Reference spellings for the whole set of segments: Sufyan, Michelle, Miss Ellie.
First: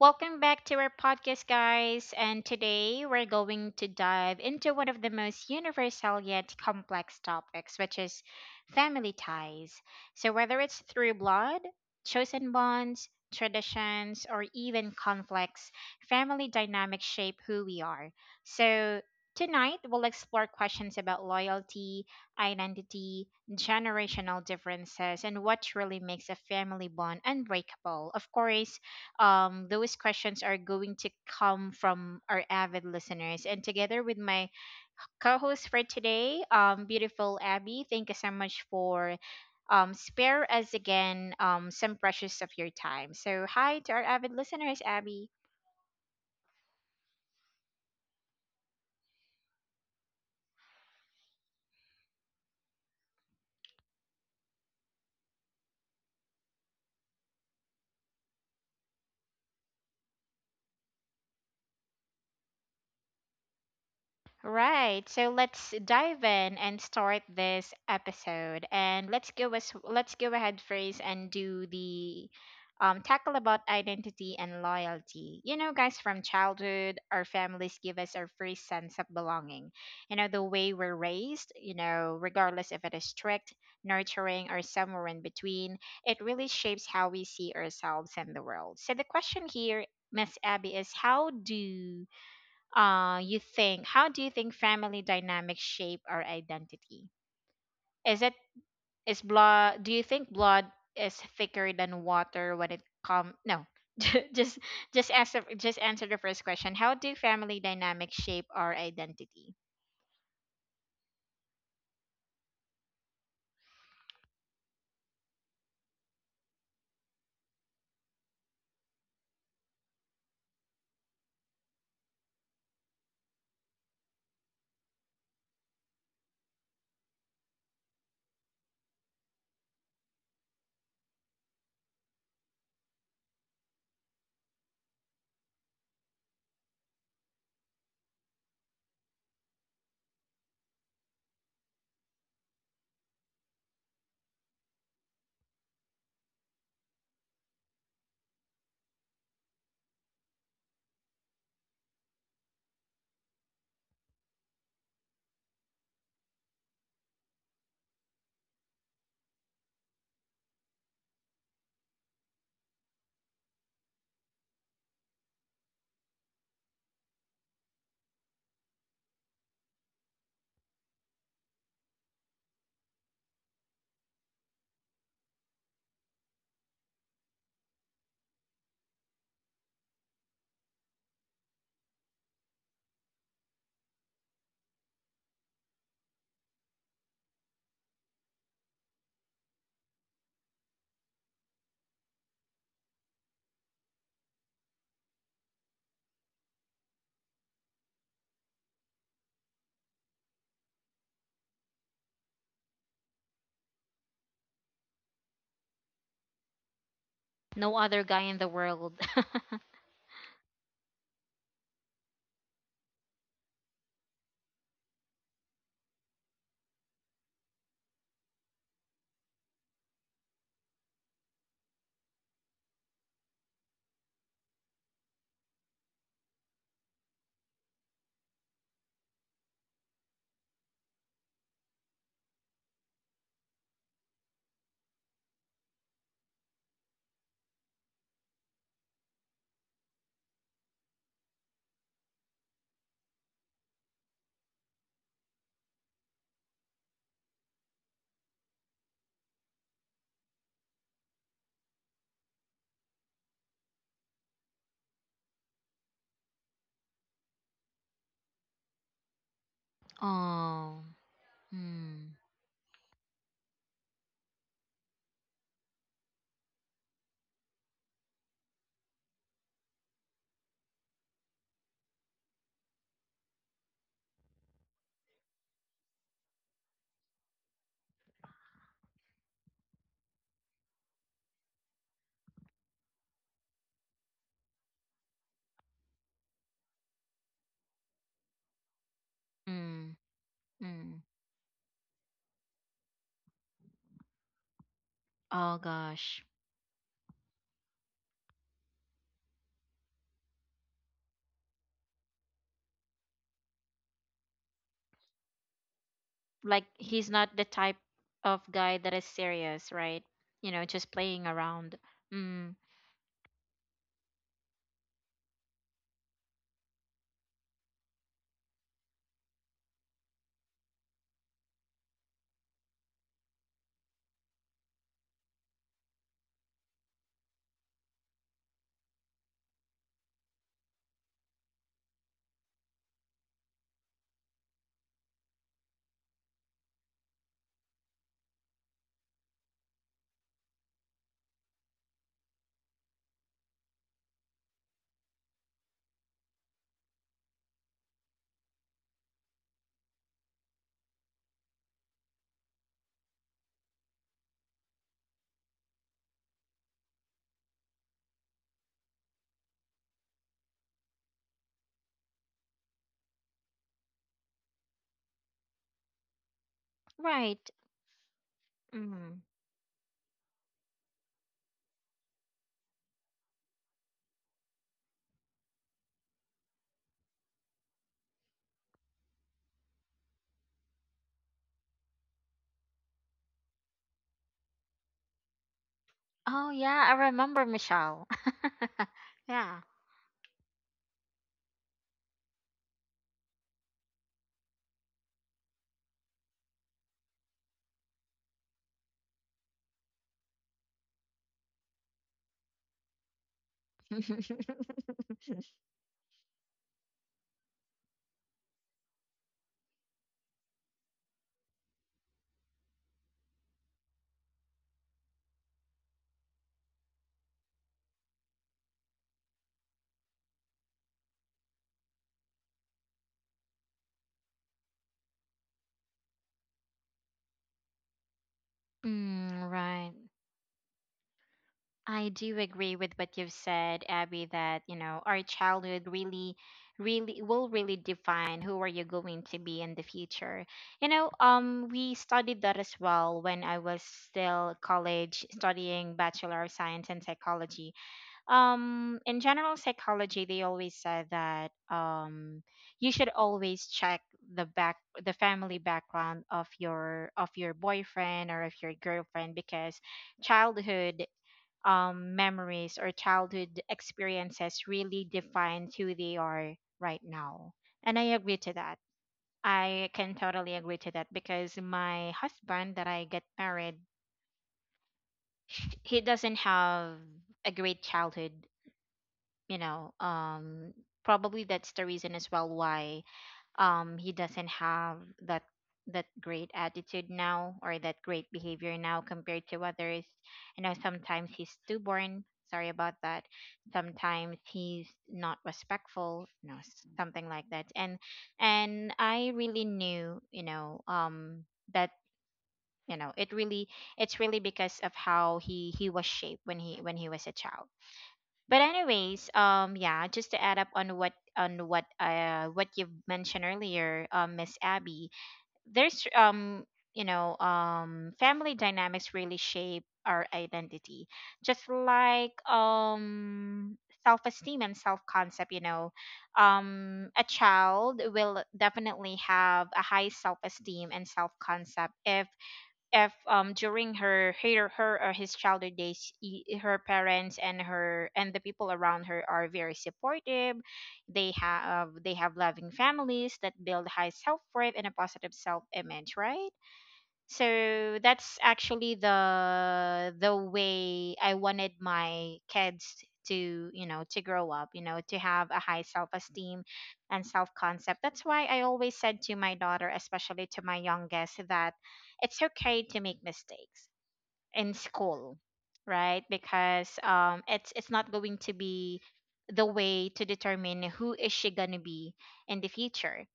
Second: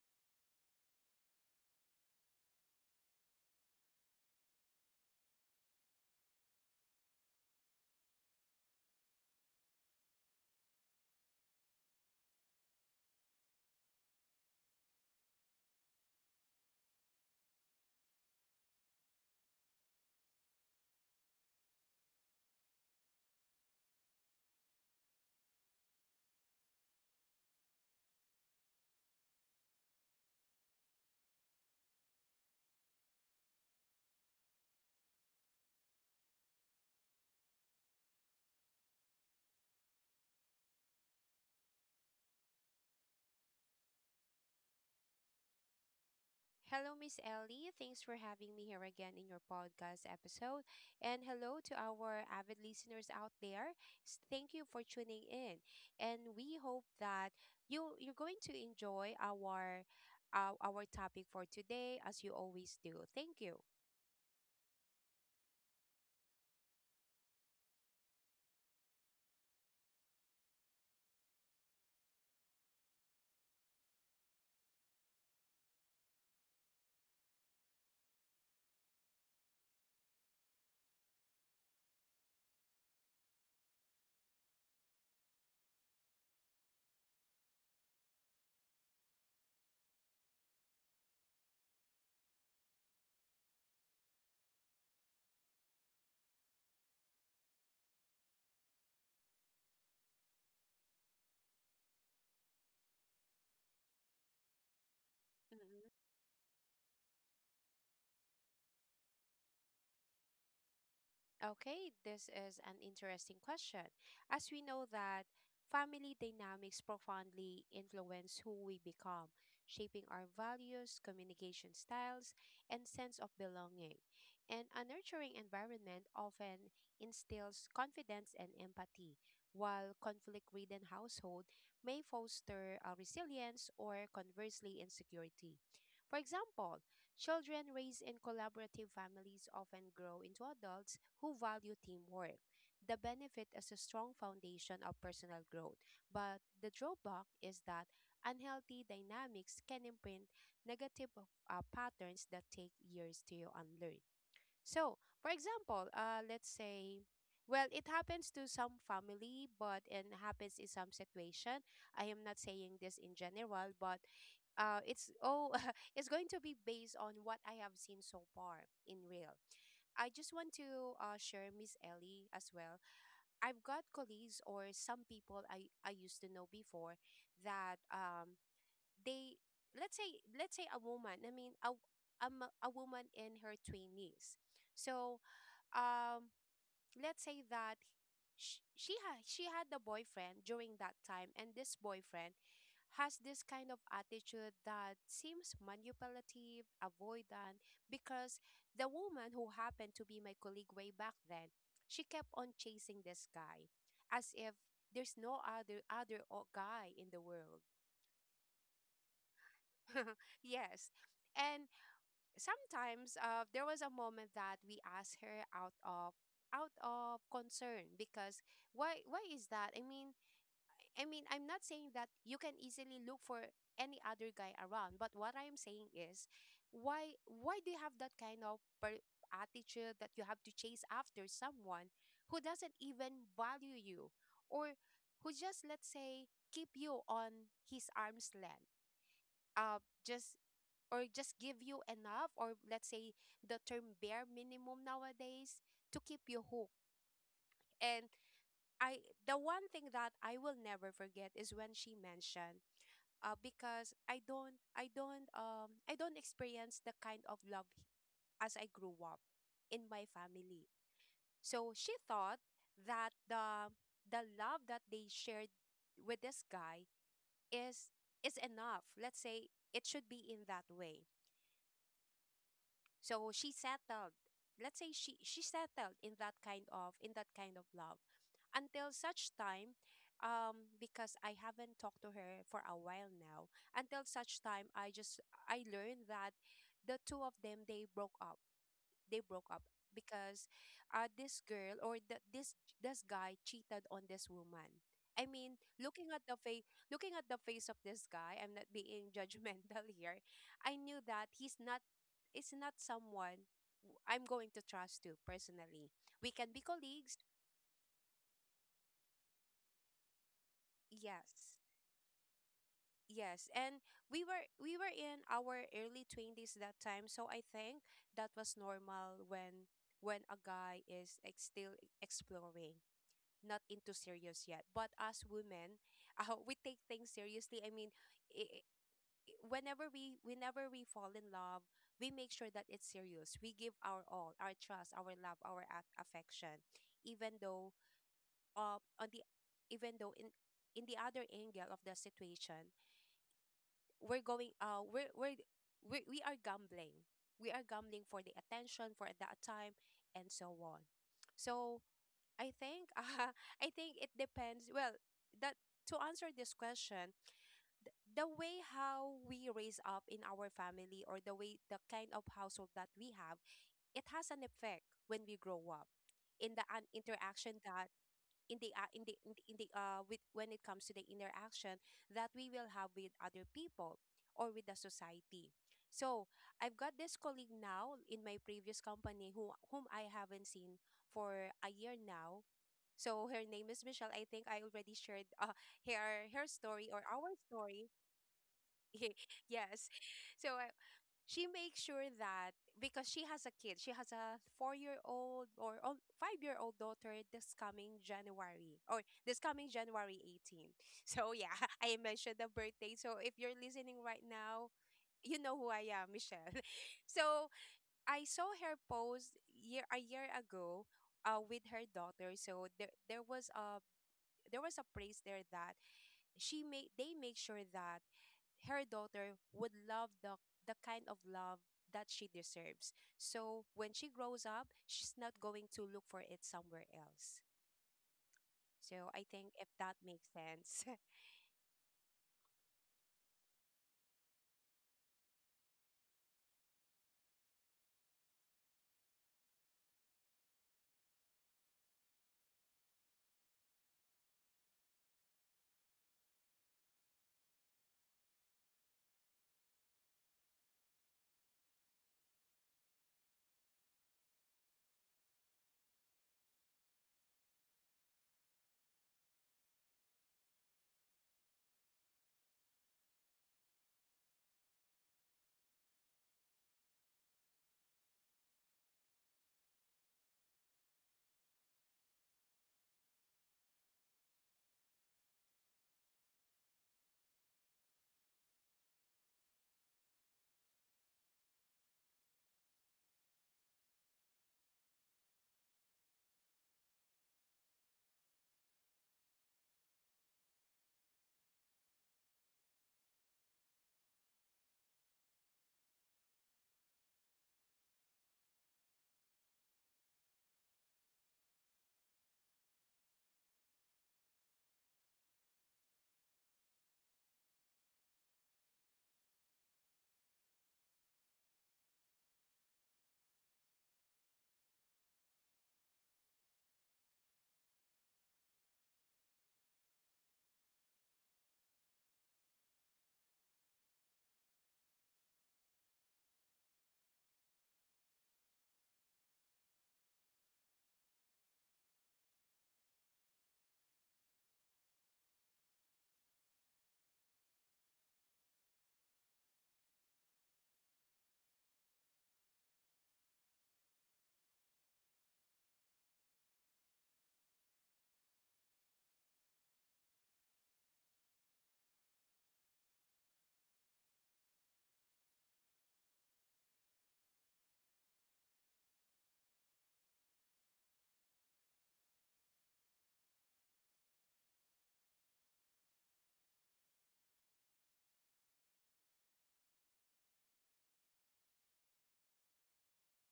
Welcome back to our podcast, guys. And today we're going to dive into one of the most universal yet complex topics, which is family ties. So, whether it's through blood, chosen bonds, traditions, or even conflicts, family dynamics shape who we are. So, Tonight, we'll explore questions about loyalty, identity, generational differences, and what really makes a family bond unbreakable. Of course, those questions are going to come from our avid listeners. And together with my co-host for today, beautiful Abby, thank you so much for spare us again some precious of your time. So hi to our avid listeners, Abby. Hello, Miss Ellie. Thanks for having me here again in your podcast episode. And hello to our avid listeners out there. Thank you for tuning in. And we hope that you're going to enjoy our topic for today as you always do. Thank you. Right. So let's dive in and start this episode. And let's go as let's go ahead first and do the tackle about identity and loyalty. Guys, from childhood, our families give us our first sense of belonging. The way we're raised, regardless if it is strict, nurturing, or somewhere in between, it really shapes how we see ourselves and the world. So the question here, Miss Abby, is how do you think family dynamics shape our identity? Is it is blood Do you think blood is thicker than water when it come no? just just answer just Mm-hmm. answer the first question. How do family dynamics shape our identity? Okay, this is an interesting question. As we know that family dynamics profoundly influence who we become, shaping our values, communication styles, and sense of belonging. And a nurturing environment often instills confidence and empathy, while conflict-ridden household may foster resilience, or conversely, insecurity. For example, children raised in collaborative families often grow into adults who value teamwork. The benefit is a strong foundation of personal growth, but the drawback is that unhealthy dynamics can imprint negative patterns that take years to unlearn. So, for example, let's say, well, it happens to some family, but it happens in some situation. I am not saying this in general, but it's oh it's going to be based on what I have seen so far in real. I just want to share, Miss Ellie, as well. I've got colleagues or some people I used to know before that they let's say a woman. I mean a woman in her twenties. So um let's say that. She had a boyfriend during that time, and this boyfriend has this kind of attitude that seems manipulative, avoidant, because the woman, who happened to be my colleague way back then, she kept on chasing this guy as if there's no other guy in the world. No other guy in the world. Yes. And sometimes there was a moment that we asked her out of concern, because why is that? I mean, I'm not saying that you can easily look for any other guy around, but what I'm saying is, why do you have that kind of attitude that you have to chase after someone who doesn't even value you, or who just, let's say, keep you on his arm's length, just, or just give you enough, or, let's say, the term bare minimum nowadays to keep you hooked. And I, the one thing that I will never forget is when she mentioned because I don't experience the kind of love as I grew up in my family. Oh. So she Mm. thought that the love that they shared with this guy is is enough. Let's say it should be in that way. So she settled. Let's say she settled in that kind of love until such time because I haven't talked to her for a while now, until such time I just I learned that the two of them, they broke up Mm. because Mm. This girl, or the, this guy cheated on this woman. I Oh mean, looking gosh. at the face, looking at the face of this guy, I'm not being judgmental here. I knew that he's not, it's not someone I'm going to trust to personally. We can be Like, he's colleagues, not the type of guy that is serious, right? You know, just playing yes. around. Mm. Yes, and we were in our early 20s that time, so I think that was normal when a guy is like, still exploring. Not into serious yet. But as women, we take things seriously. I mean, i i- whenever we fall in love, we make sure that it's serious. We give our all, our trust, our love, our affection, even though on the even though in the other angle of the situation, we're going we are gambling. We are gambling for the attention, for that time, and so on. So I think I think it depends. Well, that, to answer this question, the way how we raise up in our family, or the way, the kind of household that we have, it has an effect when we grow up in the an Right. interaction that in the in the Mhm. in the, in the with, when it comes to the interaction that we will have with other people or with the society. So I've got this colleague now in my previous company who whom I haven't seen for a year now, so her name is Michelle. I think I already shared her Oh story, yeah, I or our remember story. Michelle. Yeah. Yes. So she makes sure that, because she has a kid, she has a four-year-old, or oh, five-year-old daughter this coming January, or this coming January 18. So yeah, I mentioned the birthday. So if you're listening right now, you know who I am, Michelle. So I saw her post year a year ago with her daughter. So there was a there was a place there that she made they make sure that her daughter would love the kind of love that she deserves. So when she grows up, she's not going to look for it somewhere else. So I Mm, think, if right. that makes sense. I do agree with what you've said, Abby, that, you know, our childhood really, will really define who are you going to be in the future. You know, we studied that as well when I was still college studying Bachelor of Science in Psychology, in general psychology. They always said that you should always check the back the family background of your boyfriend or of your girlfriend, because childhood memories or childhood experiences really define who they are right now. And I agree to that. I can totally agree to that, because my husband that I get married, he doesn't have a great childhood. You know, probably that's the reason as well why he doesn't have that that great attitude now or that great behavior now compared to others. You know, sometimes he's stubborn. Sorry about that. Sometimes he's not respectful, you know, something like that. And I really knew, you know, that you know, it really, it's really because of how he was shaped when he was a child. But anyways, yeah, just to add up on what you mentioned earlier, Miss Abby, there's you know, family dynamics really shape our identity, just like self-esteem and self-concept. You know, a child will definitely have a high self-esteem and self-concept if if during her or his childhood days, her parents and her and the people around her are very supportive. They have they have loving families that build high self-worth and a positive self-image, right? So that's actually the way I wanted my kids to, you know, to grow up, you know, to have a high self-esteem and self-concept. That's why I always said to my daughter, especially to my youngest, that it's okay to make mistakes in school, right? Because it's not going to be the way to determine who is she going to be in the future.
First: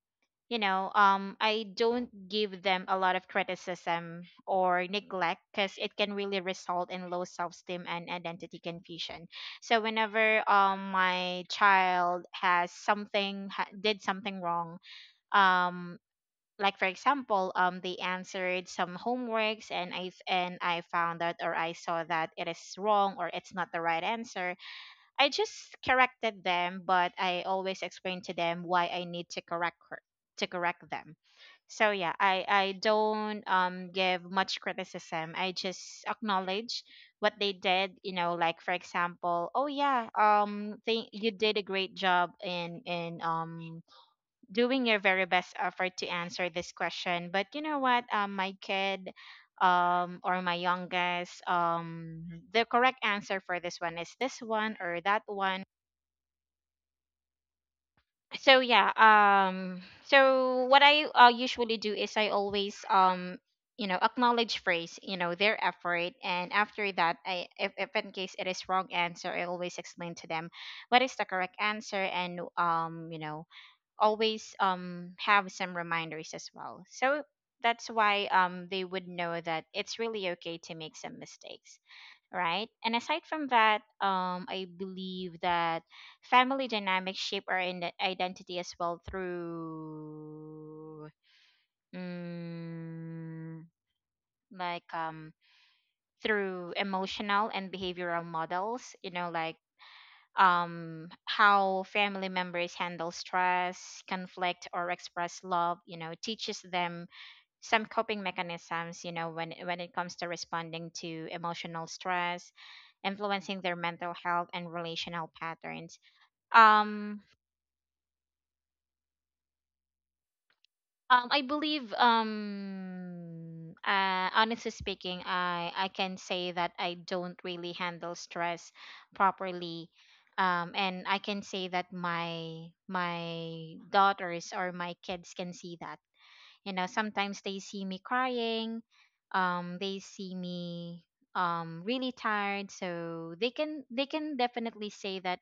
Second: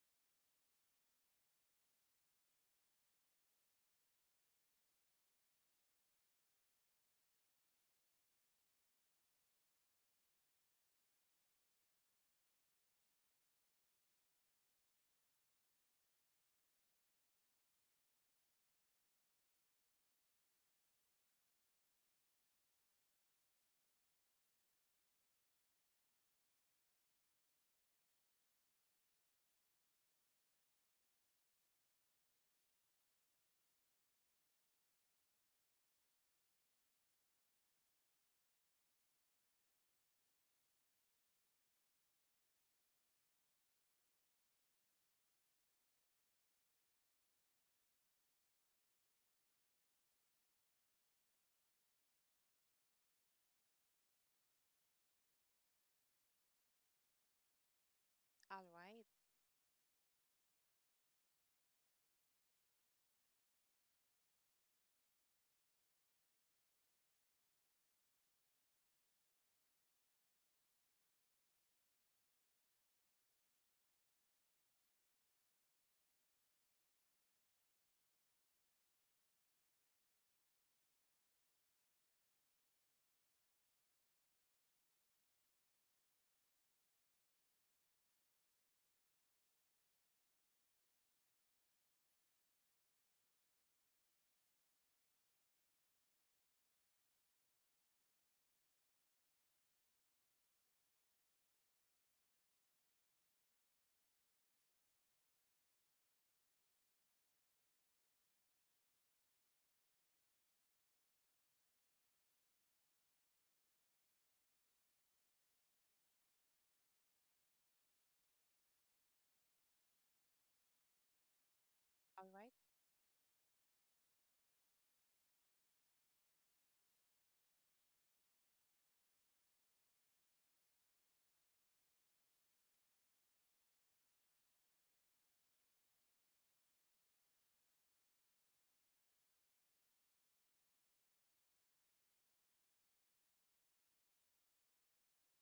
You know, I don't give them a lot of criticism or neglect, because it can really result in low self-esteem and identity confusion. So whenever my child has something did something wrong, um like for example, they answered some homeworks and I found out or I saw that it is wrong or it's not the right answer, I just corrected them, but I always explain to them why I need to correct her, to correct them. So yeah, I don't give much criticism. I just acknowledge what they did. You know, like for example, oh yeah, think you did a great job in doing your very best effort to answer this question. But you know what? My kid, or my youngest, the correct answer for this one is this one or that one. So All yeah, right. So what I usually do is I always, you know, acknowledge phrase, you know, their effort, and after that, I if in case it is wrong answer, I always explain to them what is the correct answer, and you know, always have some reminders as well. So that's why they would know that it's really okay to make some mistakes, right? And aside from that, I believe that family dynamics shape our identity as well through, mm, like, through emotional and behavioral models, you know, like, how family members handle stress, conflict, or express love, you know, teaches them some coping mechanisms, you know, when it comes to responding to emotional stress, influencing their mental health and relational patterns. um I believe, All right. Honestly speaking, I can say that I don't really handle stress properly, and I can say that my daughters or my kids can see that. You know, sometimes they see me crying, they see me really tired, so they can definitely say that,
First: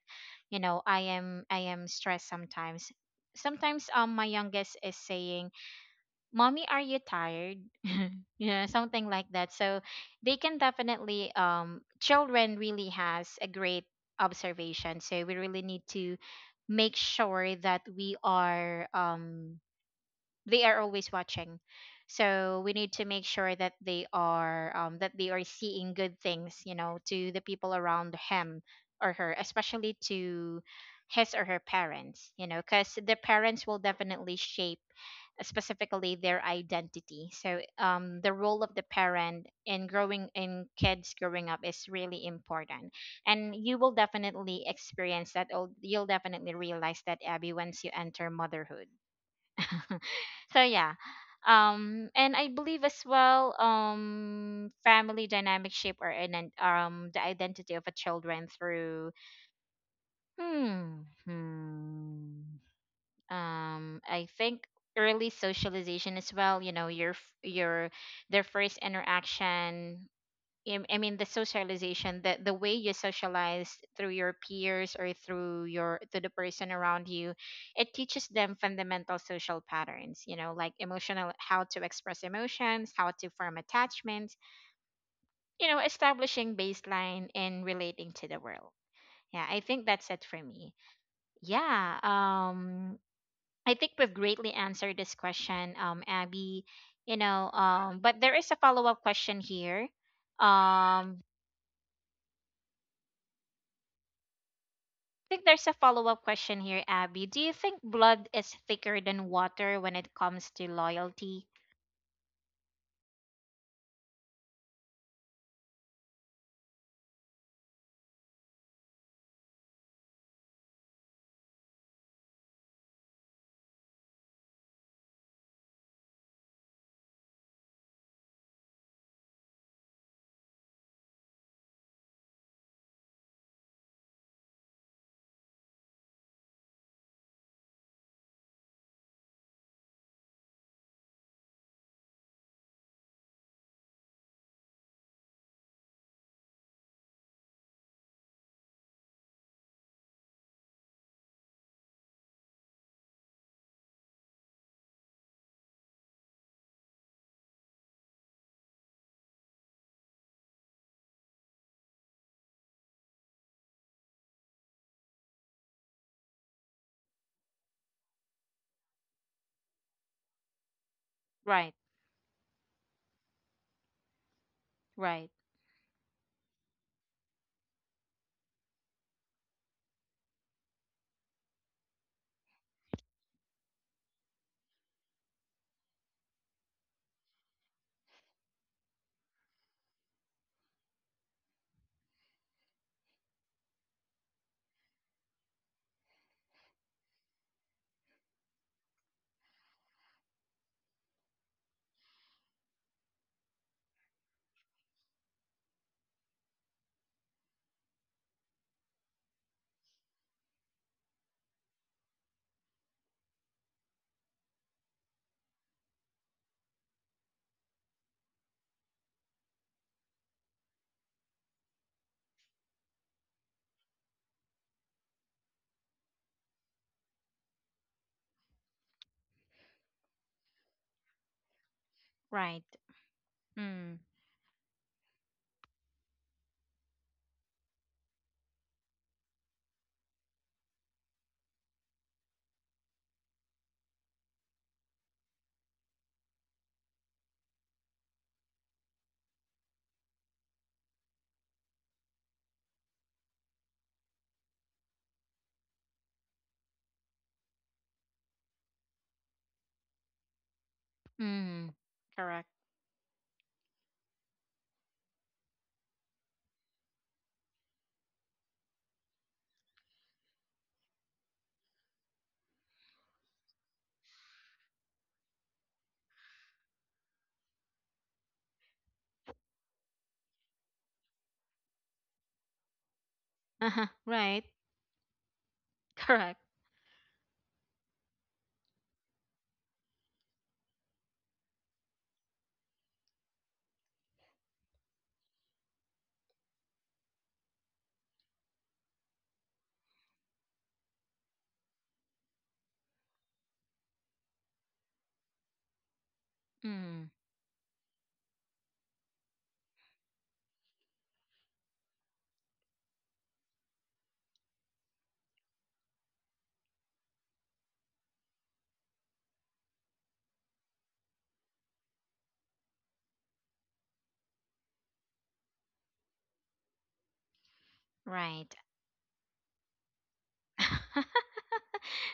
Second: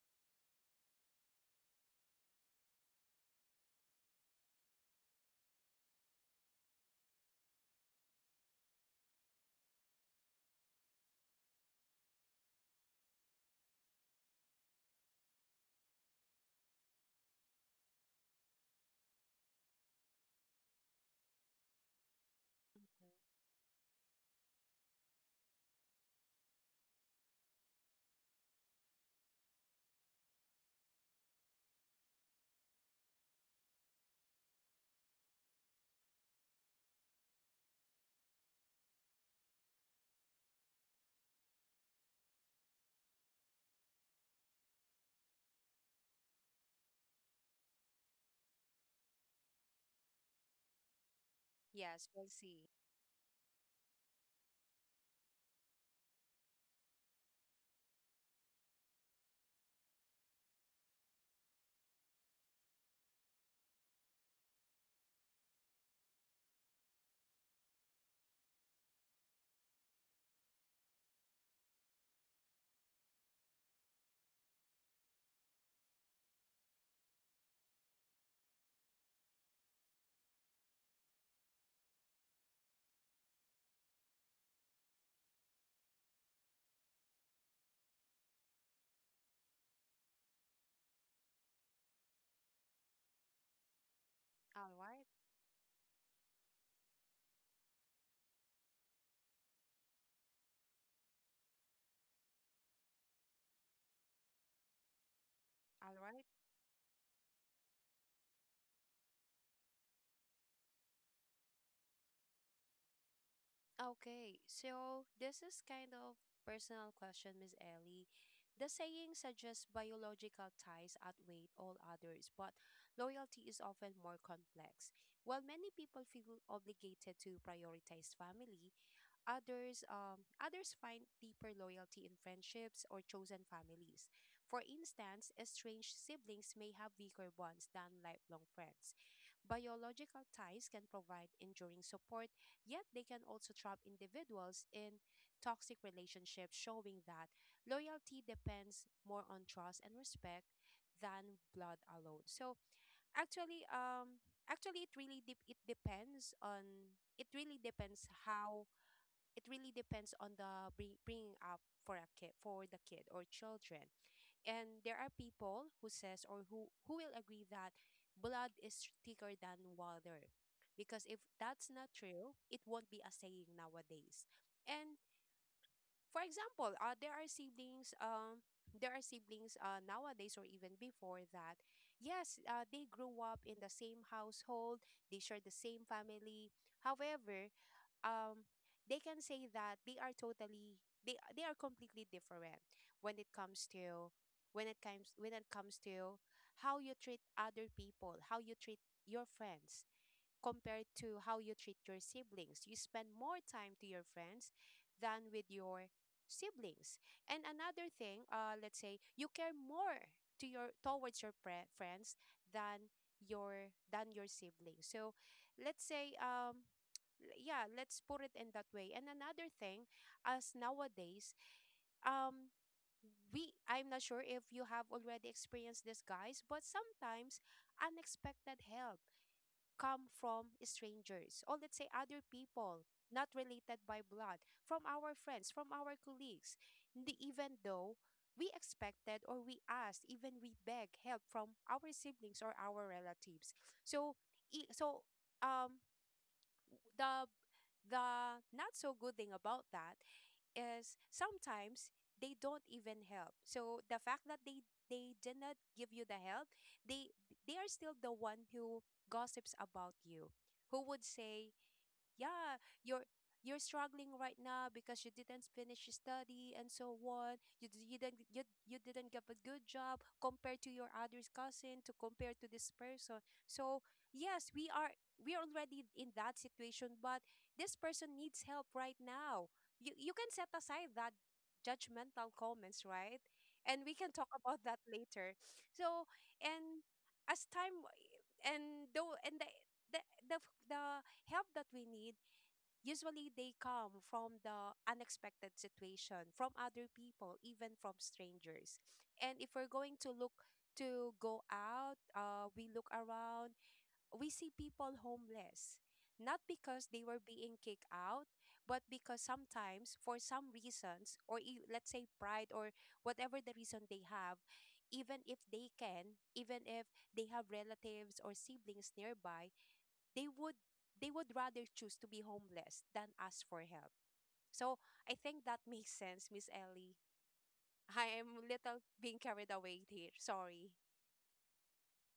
you know, I am stressed sometimes. Sometimes my youngest is saying, mommy, are you tired? Yeah, something like that. So they can definitely, children really has a great observation, so we really need to make sure that we are, they are always watching, so we Mhm. need to make sure that they are, that they are seeing good things, you know, to the people around him or her, especially to his or her parents. You know, because the parents will definitely shape, specifically their identity. So the role of the parent in growing in kids growing up is really important. And you will definitely experience that, or you'll definitely realize that, Abby, once you enter motherhood. So yeah, Yes, we'll and I see. believe as well, family dynamic shape or in, the identity of a children through, hmm, hmm I think early socialization as well. You know, your f- your their first interaction, I mean, the socialization, the way you socialize through your peers or through your to the person around you, it teaches them fundamental social patterns, you know, like emotional, how to express emotions, how to form attachments, you know, establishing baseline and relating to the world. Yeah, I think that's it for me. Yeah, I think we've greatly All answered right. this question, Abby. You know, but there is a follow-up question here. Um, think there's a All right. follow-up question here, Abby. Do you think blood is thicker than water when it comes to loyalty? Okay, so this is kind of personal question, Miss Ellie. The saying suggests biological ties outweigh all others, but loyalty is often more complex. While many people feel obligated to prioritize family, others others find deeper loyalty in friendships or chosen families. For instance, estranged siblings may have weaker bonds than lifelong friends. Biological ties can provide enduring support, yet they can also trap individuals in toxic relationships, showing that loyalty depends more on trust and respect than blood alone. So, actually, actually, it really dep it depends on, it really depends how, it really depends on the bringing up for a kid, for the kid or children. And there are people who says, or who will agree that blood is thicker than water, because if that's Right, not true, it won't be a saying nowadays. And, right, for example, there are siblings there are siblings, nowadays or even before that, yes, they grew up in the same household, they share the same family. However, um they can say that they are totally, they are completely different when it comes to, when it comes, when it comes to how you treat other people, how you treat your friends compared to how you treat your siblings. You spend more time to your friends than with your siblings. And another thing, let's say you care more to your towards your friends than your, than your siblings. So let's say yeah, let's put it in that way. And another thing, as nowadays, um we, I'm not sure if you have already experienced this, guys, but sometimes unexpected help come from strangers, or, let's say, other right. people not related by Mm, blood, from our friends, from our colleagues. Even though we expected, or we asked, even we beg help from our siblings or our relatives, so so um the the not so good thing about that is sometimes they don't even help. So the fact that they did not give you the help, they they are still the one who gossips about you, who would say, mm, correct. yeah, you're you're struggling right now because you didn't finish your study and so on, you, you didn't, you didn't get a good job compared to your other cousin, to compare to this person. So yes, we are already in that situation, but this person needs help right now. You can set aside that judgmental comments, right? And Uh-huh, we can talk right, about that later. So, correct. and as time, and though, and the the, the help that we need, usually, they come from the unexpected situation, from other people, even from strangers. And if we're going to look to go out, we look around, we see people homeless. Not because they Mm, were being kicked out, but because sometimes, for some reasons, or let's say pride, or whatever the reason they have, even if they can, even if they have relatives or siblings nearby, they would, they would rather choose to be homeless than ask for help. So I think that makes sense, Miss Ellie. I am right. little being carried away here. Sorry.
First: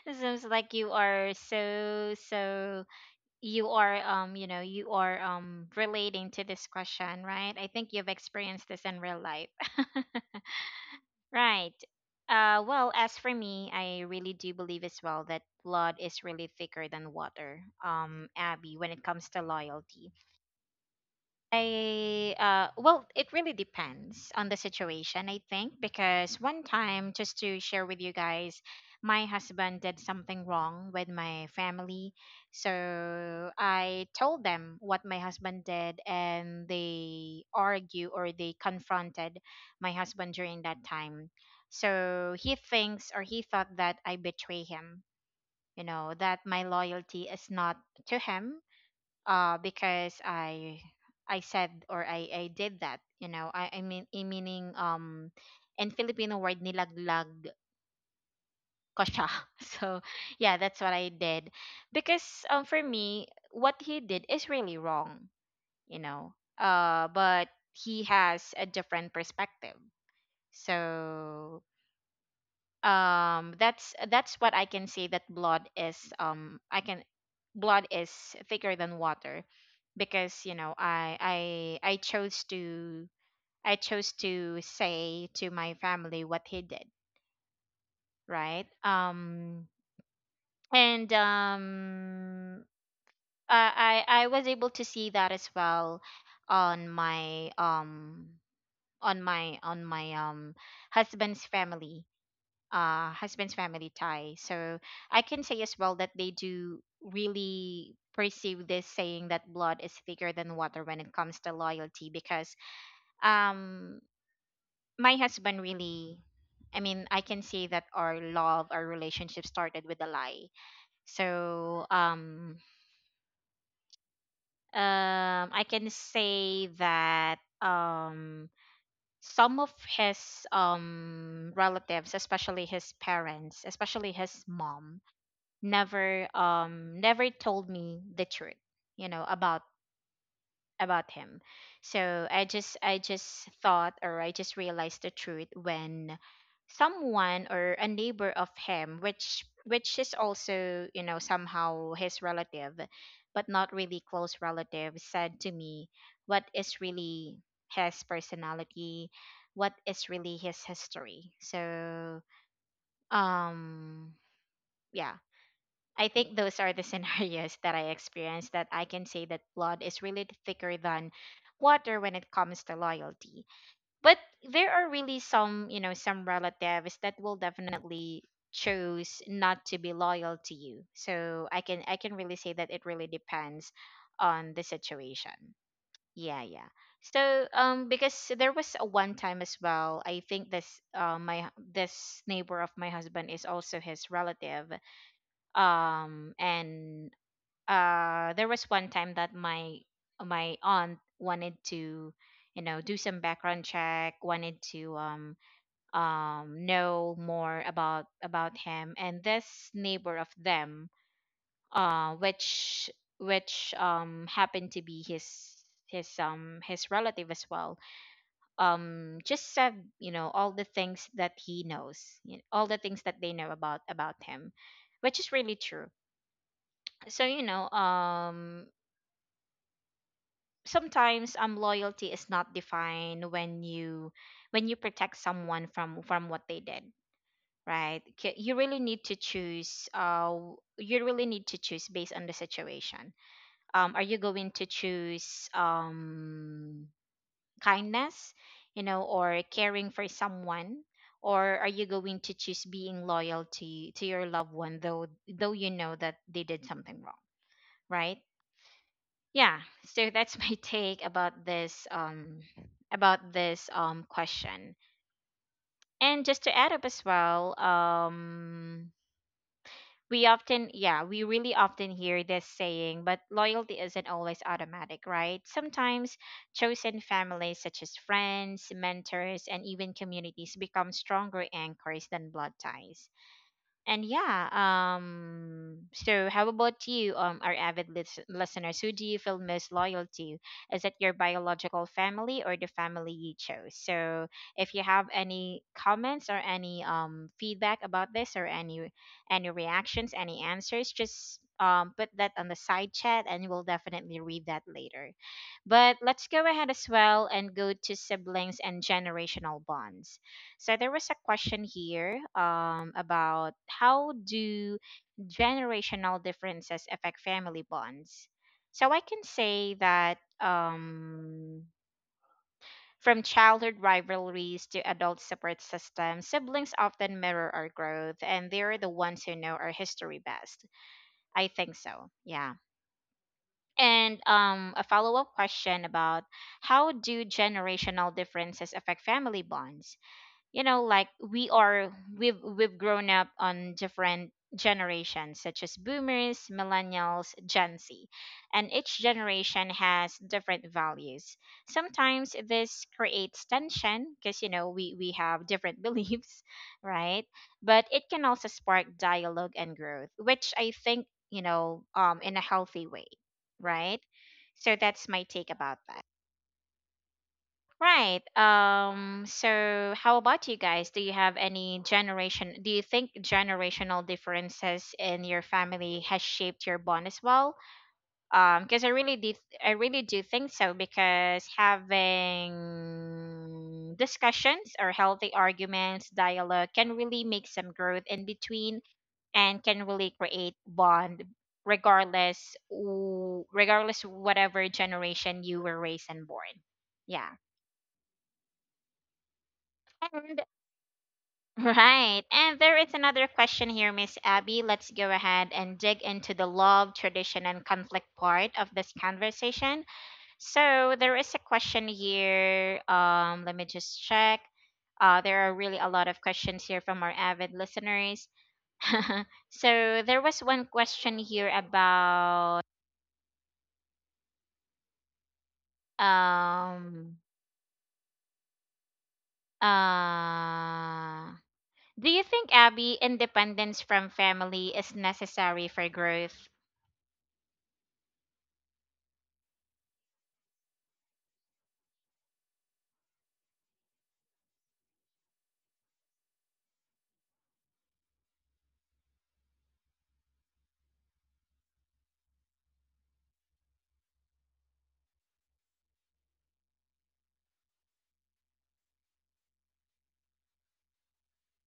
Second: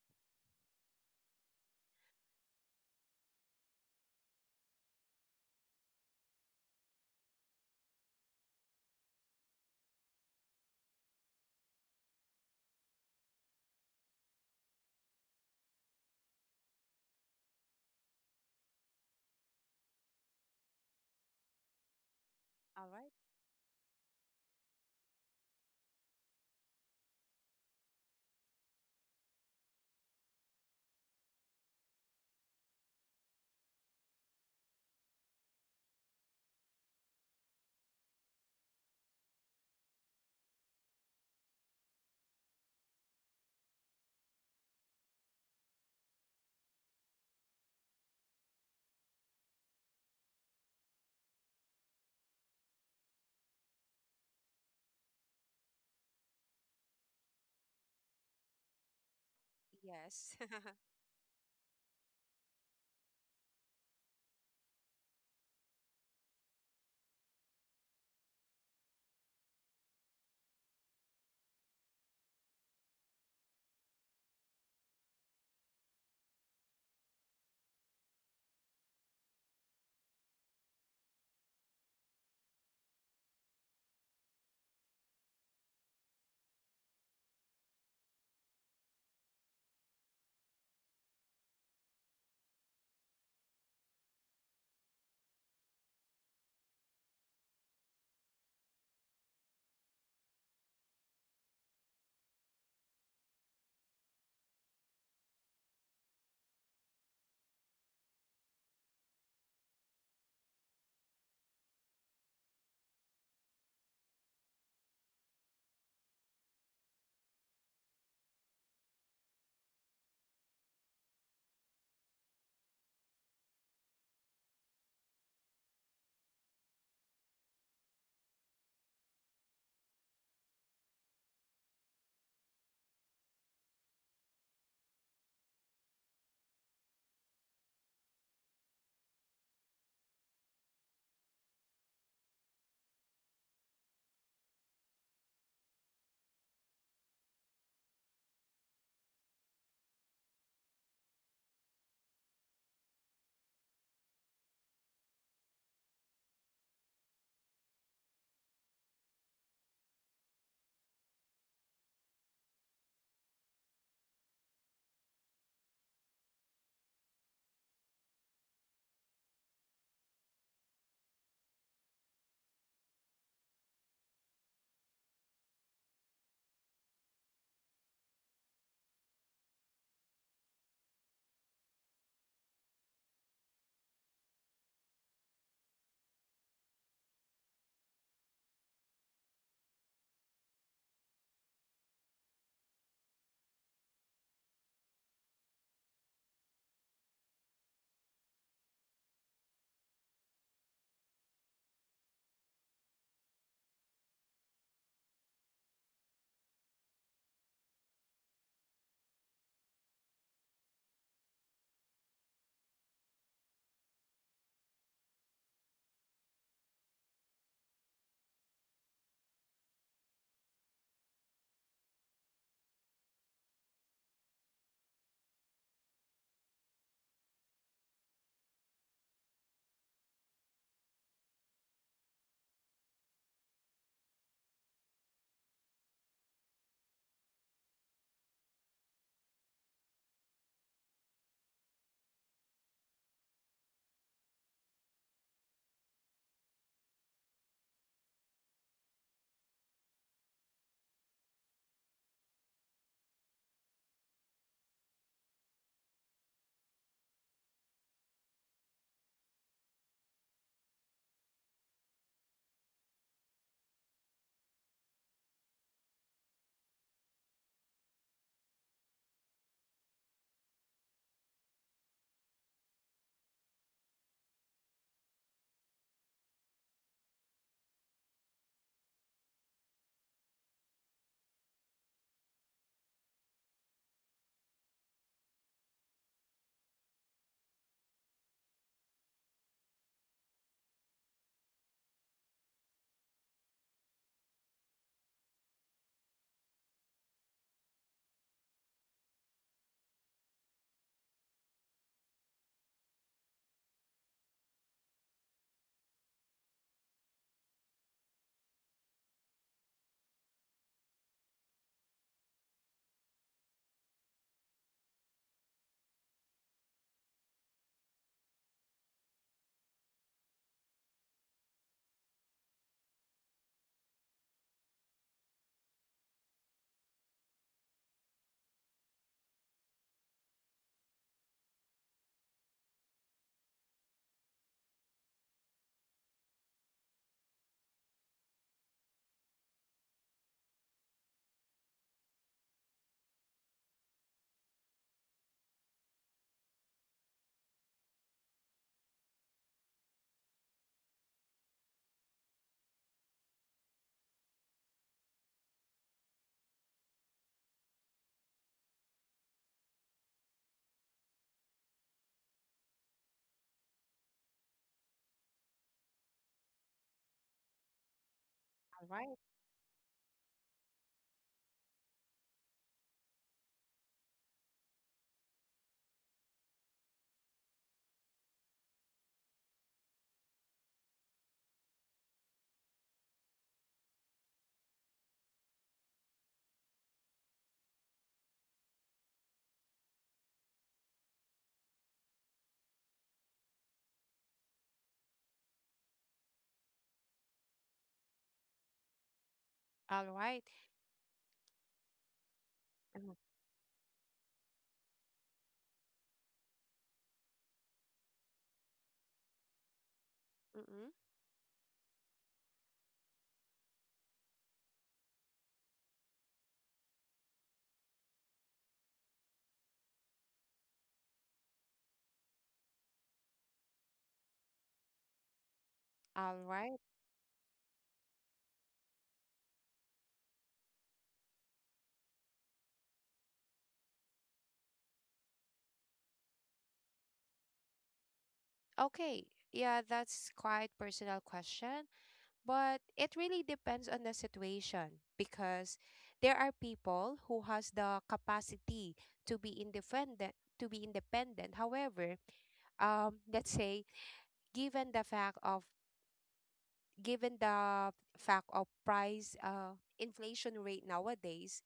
It seems like you are so so you are you know, you are relating to this question, right? I think you've experienced this in real life. Right. Well, as for me, I really do believe as well that blood is really thicker than water, Abby, when it comes to loyalty. I All well, right. it really depends on the situation, I think, because one time, just to share with you guys, my husband did something wrong with my family. So I told them what my husband did, and they argue or they confronted my husband during that time. So he thinks or he thought that I betray him, you know, that my loyalty is not to him, because I said or I did that. You know, I mean, I meaning, in filipino word, nilaglag ko siya. So Yes. yeah, that's what I did, because for me, what he did is really wrong, you know. Uh, but he has a different perspective. So that's what I can say, that blood is, I can blood is thicker than water, because you know, I chose to, I chose to say to my family what he did, right. And um I was able to see that as well on my, on my husband's family, husband's family tie. So I can say as well that they do really perceive this saying that blood is thicker than water when it comes to loyalty because, um, my husband really. I mean, I can say that our love, our relationship started with a lie. So, um, I can say that some of his relatives, especially his parents, especially his mom, never never told me the truth you know about about him. So I just thought, or I just realized the truth when someone or a neighbor of him, which is also, somehow his relative, but not really close relative, said to me what is really his personality, what is really his history. So um yeah, I think those are the scenarios that I experienced, that I can say that blood is really thicker than water when it comes to loyalty. But there are really some, some relatives that will definitely choose not to be loyal to you. So I can really say that it really depends on the situation. Yeah, yeah. So because there was a one time as well, I think this my, this neighbor of my husband is also his relative, and there was one time that my aunt wanted to, do some background check, wanted to know more about him, and this neighbor of them, which happened to be his, his relative as well, just said, all the things that he knows, all the things that they know about him, which is really true. So sometimes loyalty is not defined when you, when you protect someone from what they did, right? You really need to choose, you really need to choose based on the situation. Are you going to choose kindness, you know, or caring for someone, or are you going to choose being loyal to your loved one, though you know that they did something wrong, right? Yeah. So that's my take about this, about this question. And just to add up as well, we often, yeah, we really often hear this saying, but loyalty isn't always automatic, right? Sometimes chosen families, such as friends, mentors, and even communities, become stronger anchors than blood ties. And yeah, so how about you, our avid listeners? Who do you feel most loyal to? Is it your biological family or the family you chose? So, if you have any comments or any feedback about this, or any reactions, any answers, just put that on the side chat, and we'll definitely read that later. But let's go ahead as well and go to siblings and generational bonds. So there was a question here, about how do generational differences affect family bonds. So I can say that, from childhood rivalries to adult support systems, siblings often mirror our growth, and they're the ones who know our history best. I think so. Yeah. And a follow up question about how do generational differences affect family bonds? You know, like we are, we've grown up on different generations, such as boomers, millennials, gen z, and each generation has different values. Sometimes this creates tension because, you know, we have different beliefs, right? But it can also spark dialogue and growth, which I think, you know, in a healthy way, right? So that's my take about that. Right. All right. So how about you guys? Do you have any generation, do you think generational differences in your family has shaped your bond as well? Because I really did, I really do think so, because having discussions or healthy arguments, dialogue, can really make some growth in between, and can really create bond regardless, regardless whatever generation you were raised and born. Yeah. All right. And. Right. And there is Um, another question here, Miss Abby. Let's go ahead and dig into the love, tradition, and conflict part of this conversation. mm-mm. So there is a question here. Let me just check. There are really a lot of questions here from our avid listeners. So there was one question here about All right. um uh do you think, Abby, independence from family is necessary for growth? Okay. Yeah, that's quite personal question, but it really depends on the situation, because there are people who has the capacity to be independent, to be independent. However, let's say given the fact of given the fact of price inflation rate nowadays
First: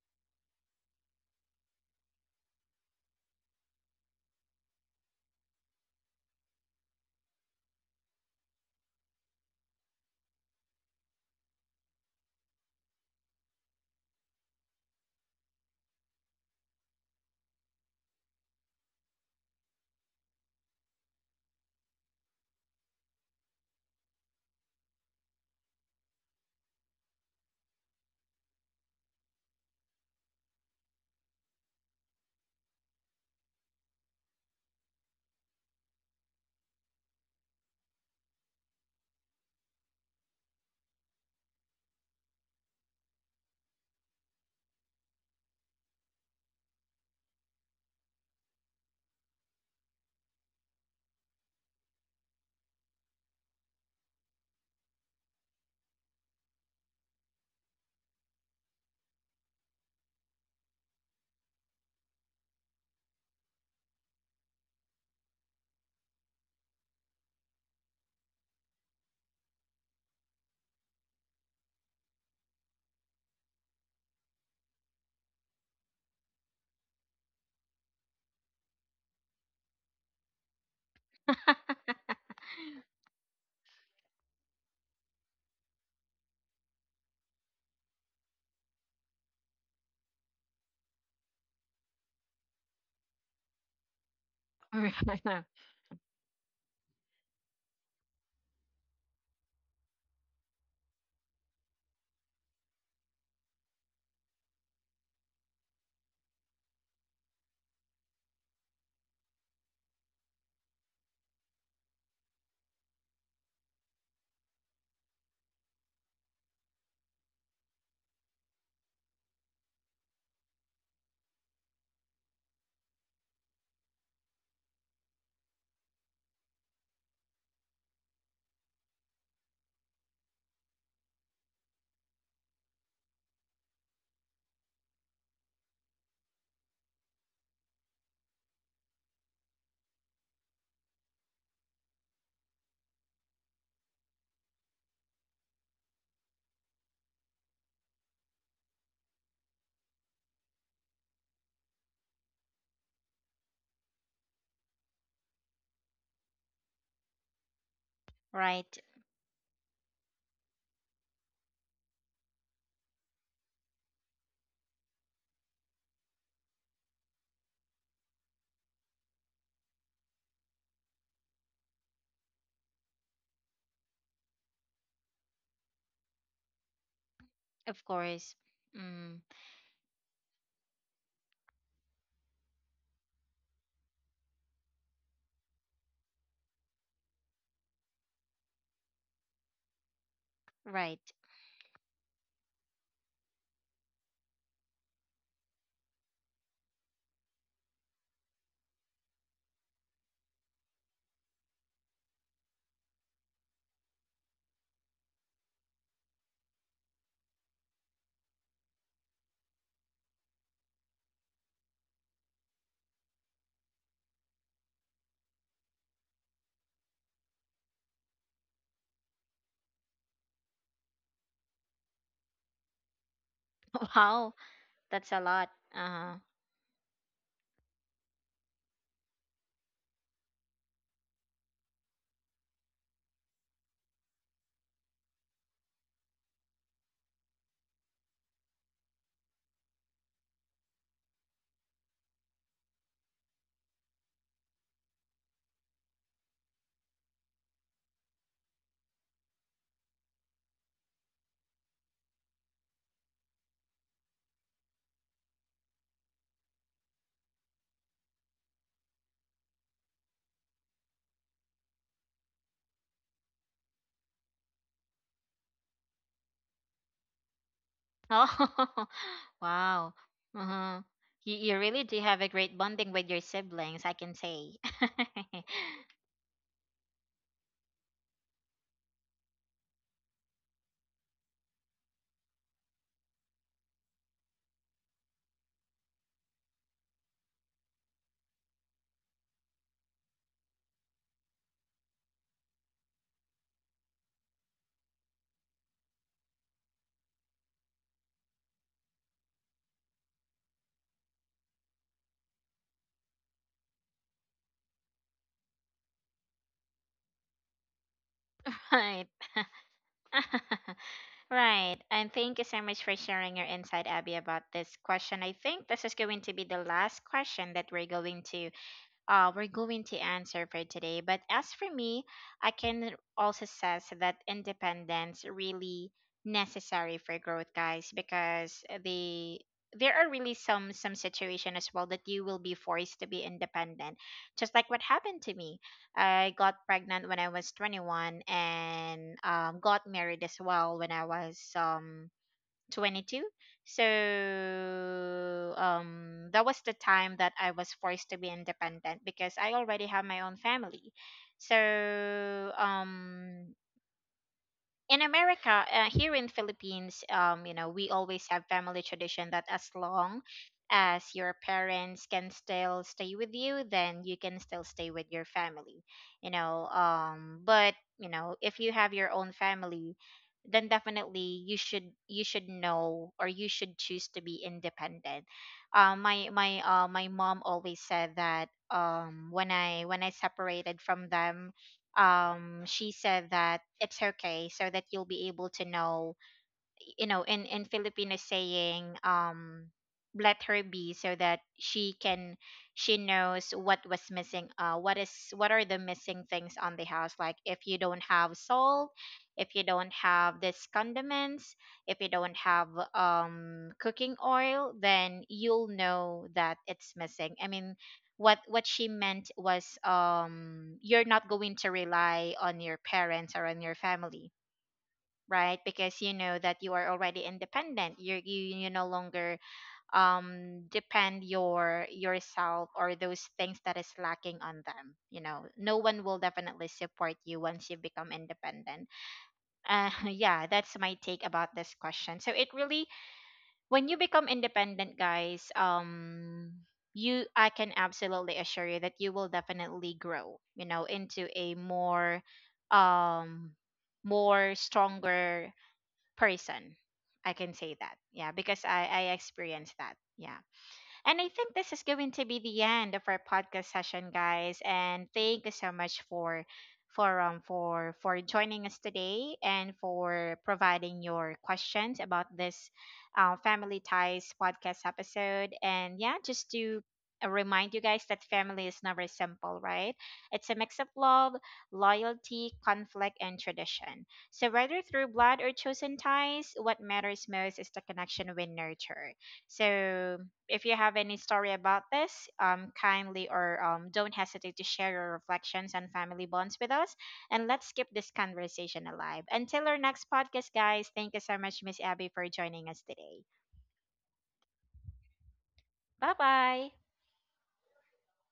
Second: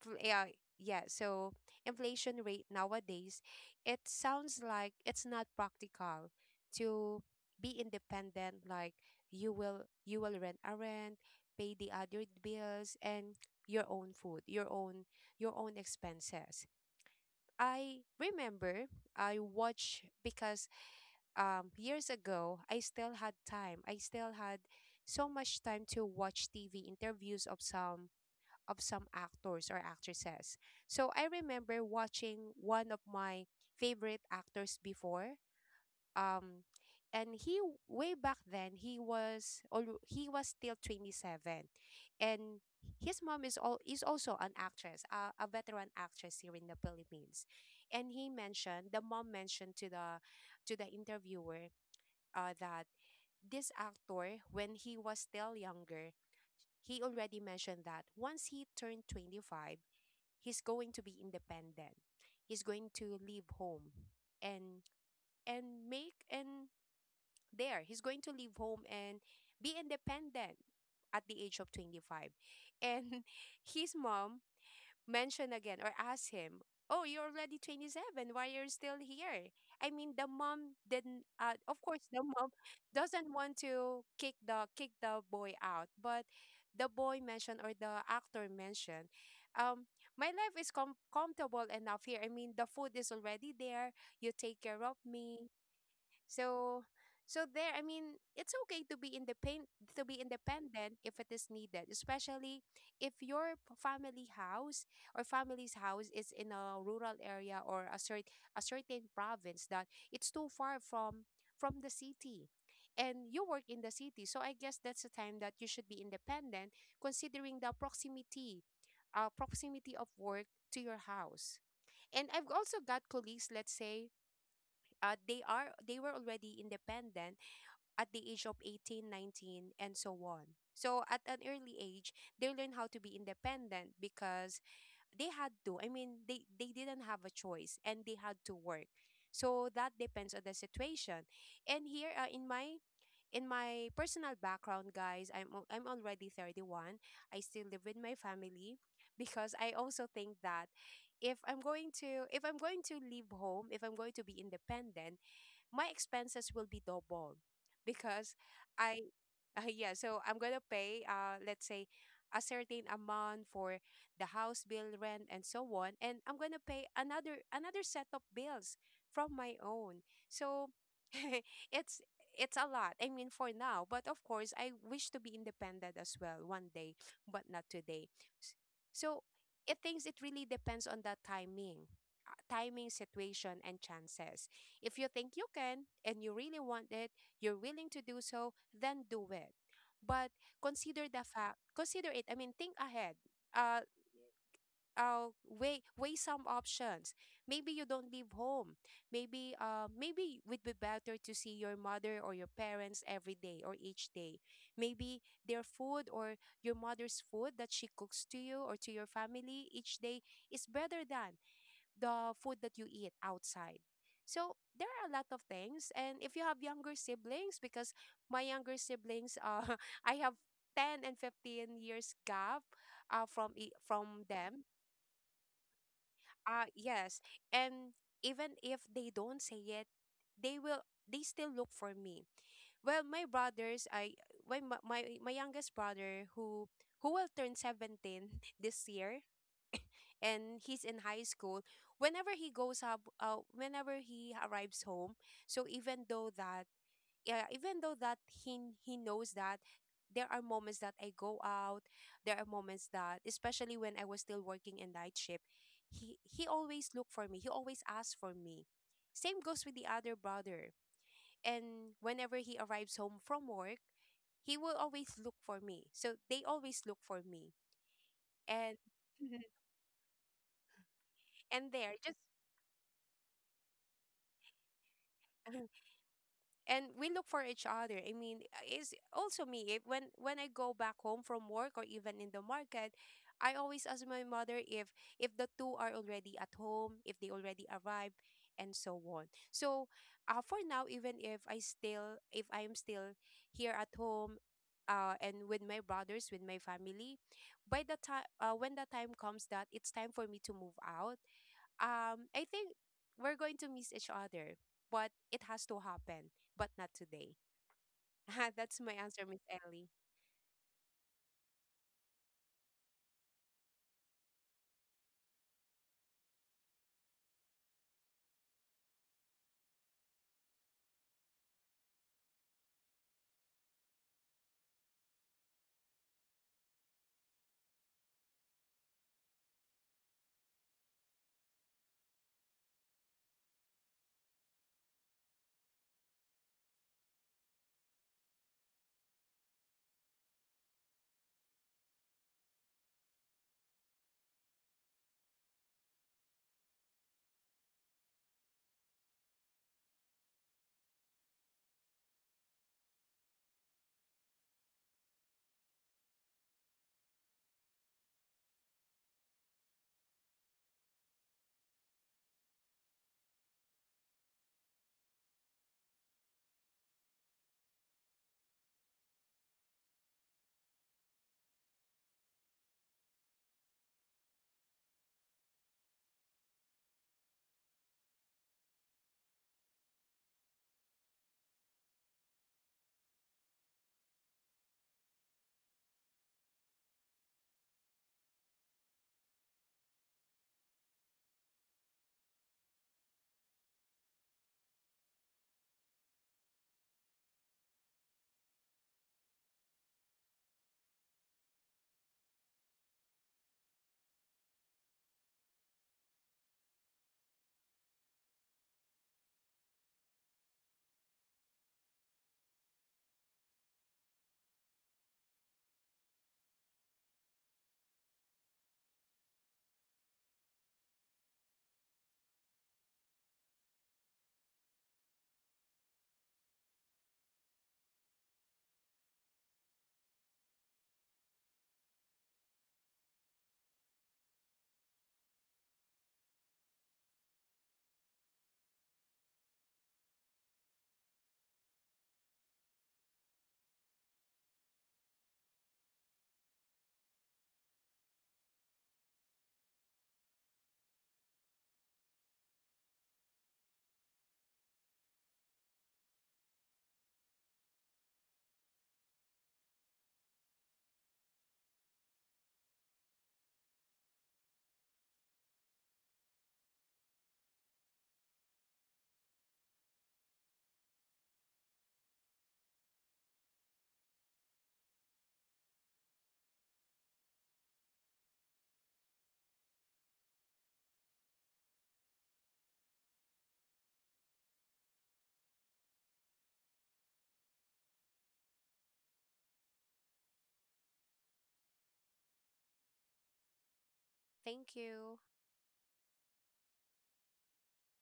pr- yeah yeah so inflation rate nowadays, it sounds like it's not practical to be independent. Like, you will rent, pay the other bills, and your own food, your own expenses. I remember, I watch because years ago I still had time, I still had so much time to watch TV interviews of some actors or actresses. So I remember watching one of my favorite actors before. um and he, way back then, he was, or he was still 27. And his mom is all is also an actress, a veteran actress here in the Philippines. And he mentioned the mom mentioned to the interviewer that this actor, when he was still younger, he already mentioned that once he turned 25, he's going to be independent. He's going to leave home and and make and there he's going to leave home and be independent at the age of 25. And his mom mention again or ask him, "Oh, you're already 27. Why you're still here?" I mean, the mom didn't. Of course, the mom doesn't want to kick the boy out. But the boy mentioned, or the actor mentioned, um, "My life is comfortable enough here. I mean, the food is already there. You take care of me." So, there, I mean, it's okay to be independent if it is needed, especially if your family house or family's house is in a rural area, or a certain province that it's too far from the city. And you work in the city, so I guess that's the time that you should be independent, considering the proximity, proximity of work to your house. And I've also got colleagues, let's say, they were already independent at the age of 18, 19, and so on. So at an early age, they learn how to be independent because they had to. I mean, they didn't have a choice and they had to work. So that depends on the situation. And here, in my personal background, guys, I'm already 31. I still live with my family because I also think that, if I'm going to leave home, if I'm going to be independent, my expenses will be double, because Right. I, yeah, so I'm going to pay, let's say, a certain amount for the house bill, rent, and so on, and I'm going to pay another set of bills from my own. So it's it's a lot. I mean, for now. But of course, I wish to be independent as well one day, but not Of today. course. S- Mm, So it thinks it really depends on the timing, timing, situation, and chances. If you think you can and you really want it, you're willing to do so, then do it. But right. consider the fact, consider it. I mean, think ahead. Uh, uh, weigh some options. Maybe you don't leave home. Maybe, maybe it would be better to see your mother or your parents every day, or each day. Maybe their food, or your mother's food that she cooks to you or to your family each day, is better than the food that you eat outside. So there are a lot of things. And if you have younger siblings, because my younger siblings, I have 10 and 15 years gap, from Wow. them. That's a lot. Uh-huh. Yes. And even if they don't say it, they will, they still look for me. Well, my brothers, I, when my youngest brother who will turn 17 this year, and he's in high school, whenever he goes up, whenever he arrives home, so even though that, yeah even though that he knows that there are moments that I go out, there are moments that, especially when I was still working in night shift, he always look for me, he always asks for me. Same goes with the other brother. And whenever he arrives home from work, he will always look for me. So they always look for me. And Oh, wow. Uh-huh. You and really there do just have a great bonding with your siblings, I can say. and we look for each other. I mean, it's also me if, when I go back home from work, or even in the market, I always ask my mother if, the two are already at home, if they already arrived, and so on. So, for now, even if I still, if I am still here at home, and with my brothers, with my family, by the time, when the time comes that it's time for me to move out, I think we're going to miss each other, but it has to happen, but not today. That's my Right. answer, Miss Ellie. Right. And thank you so much for sharing your insight, Abby, about this question. I think this is going to be the last question that we're going to, we're going to answer for today. But as for me, I can also says that independence really necessary for growth, guys, because there are really some situation as well that you will be forced to be independent, just like what happened to me. I got pregnant when I was 21, and got married as well when I was 22. So that was the time that I was forced to be independent, because I already have my own family. So in America, here in Philippines, you know, we always have family tradition that as long as your parents can still stay with you, then you can still stay with your family, you know. But you know, if you have your own family, then definitely you should, you should know, or you should choose to be independent. My mom always said that, when I separated from them, she said that it's okay, so that you'll be able to know, you know, in filipino saying, let her be, so that she can, she knows what was missing, what is, what are the missing things on the house, like if you don't have salt, if you don't have this condiments, if you don't have cooking oil, then you'll know that it's missing. I mean, what she meant was, you're not going to rely on your parents or on your family, right? Because you know that you are already independent, you no longer depend your yourself or those things that is lacking on them. You know, no one will definitely support you once you become independent. Yeah, that's my take about this question. So it really, when you become independent, guys, you, I can absolutely assure you that you will definitely grow, you know, into a more um more stronger person. I can say that. Yeah, because I experienced that. Yeah. And I think this is going to be the end of our podcast session, guys. And thank you so much for, for joining us today, and for providing your questions about this family ties podcast episode. And yeah, just to remind you guys that family is never simple, right? It's a mix of love, loyalty, conflict, and tradition. So whether through blood or chosen ties, what matters most is the connection we nurture. So if you have any story about this, kindly or don't hesitate to share your reflections and family bonds with us. And let's keep this conversation alive. Until our next podcast, guys, thank you so much, Miss Abby, for joining us today. Thank you. Bye bye.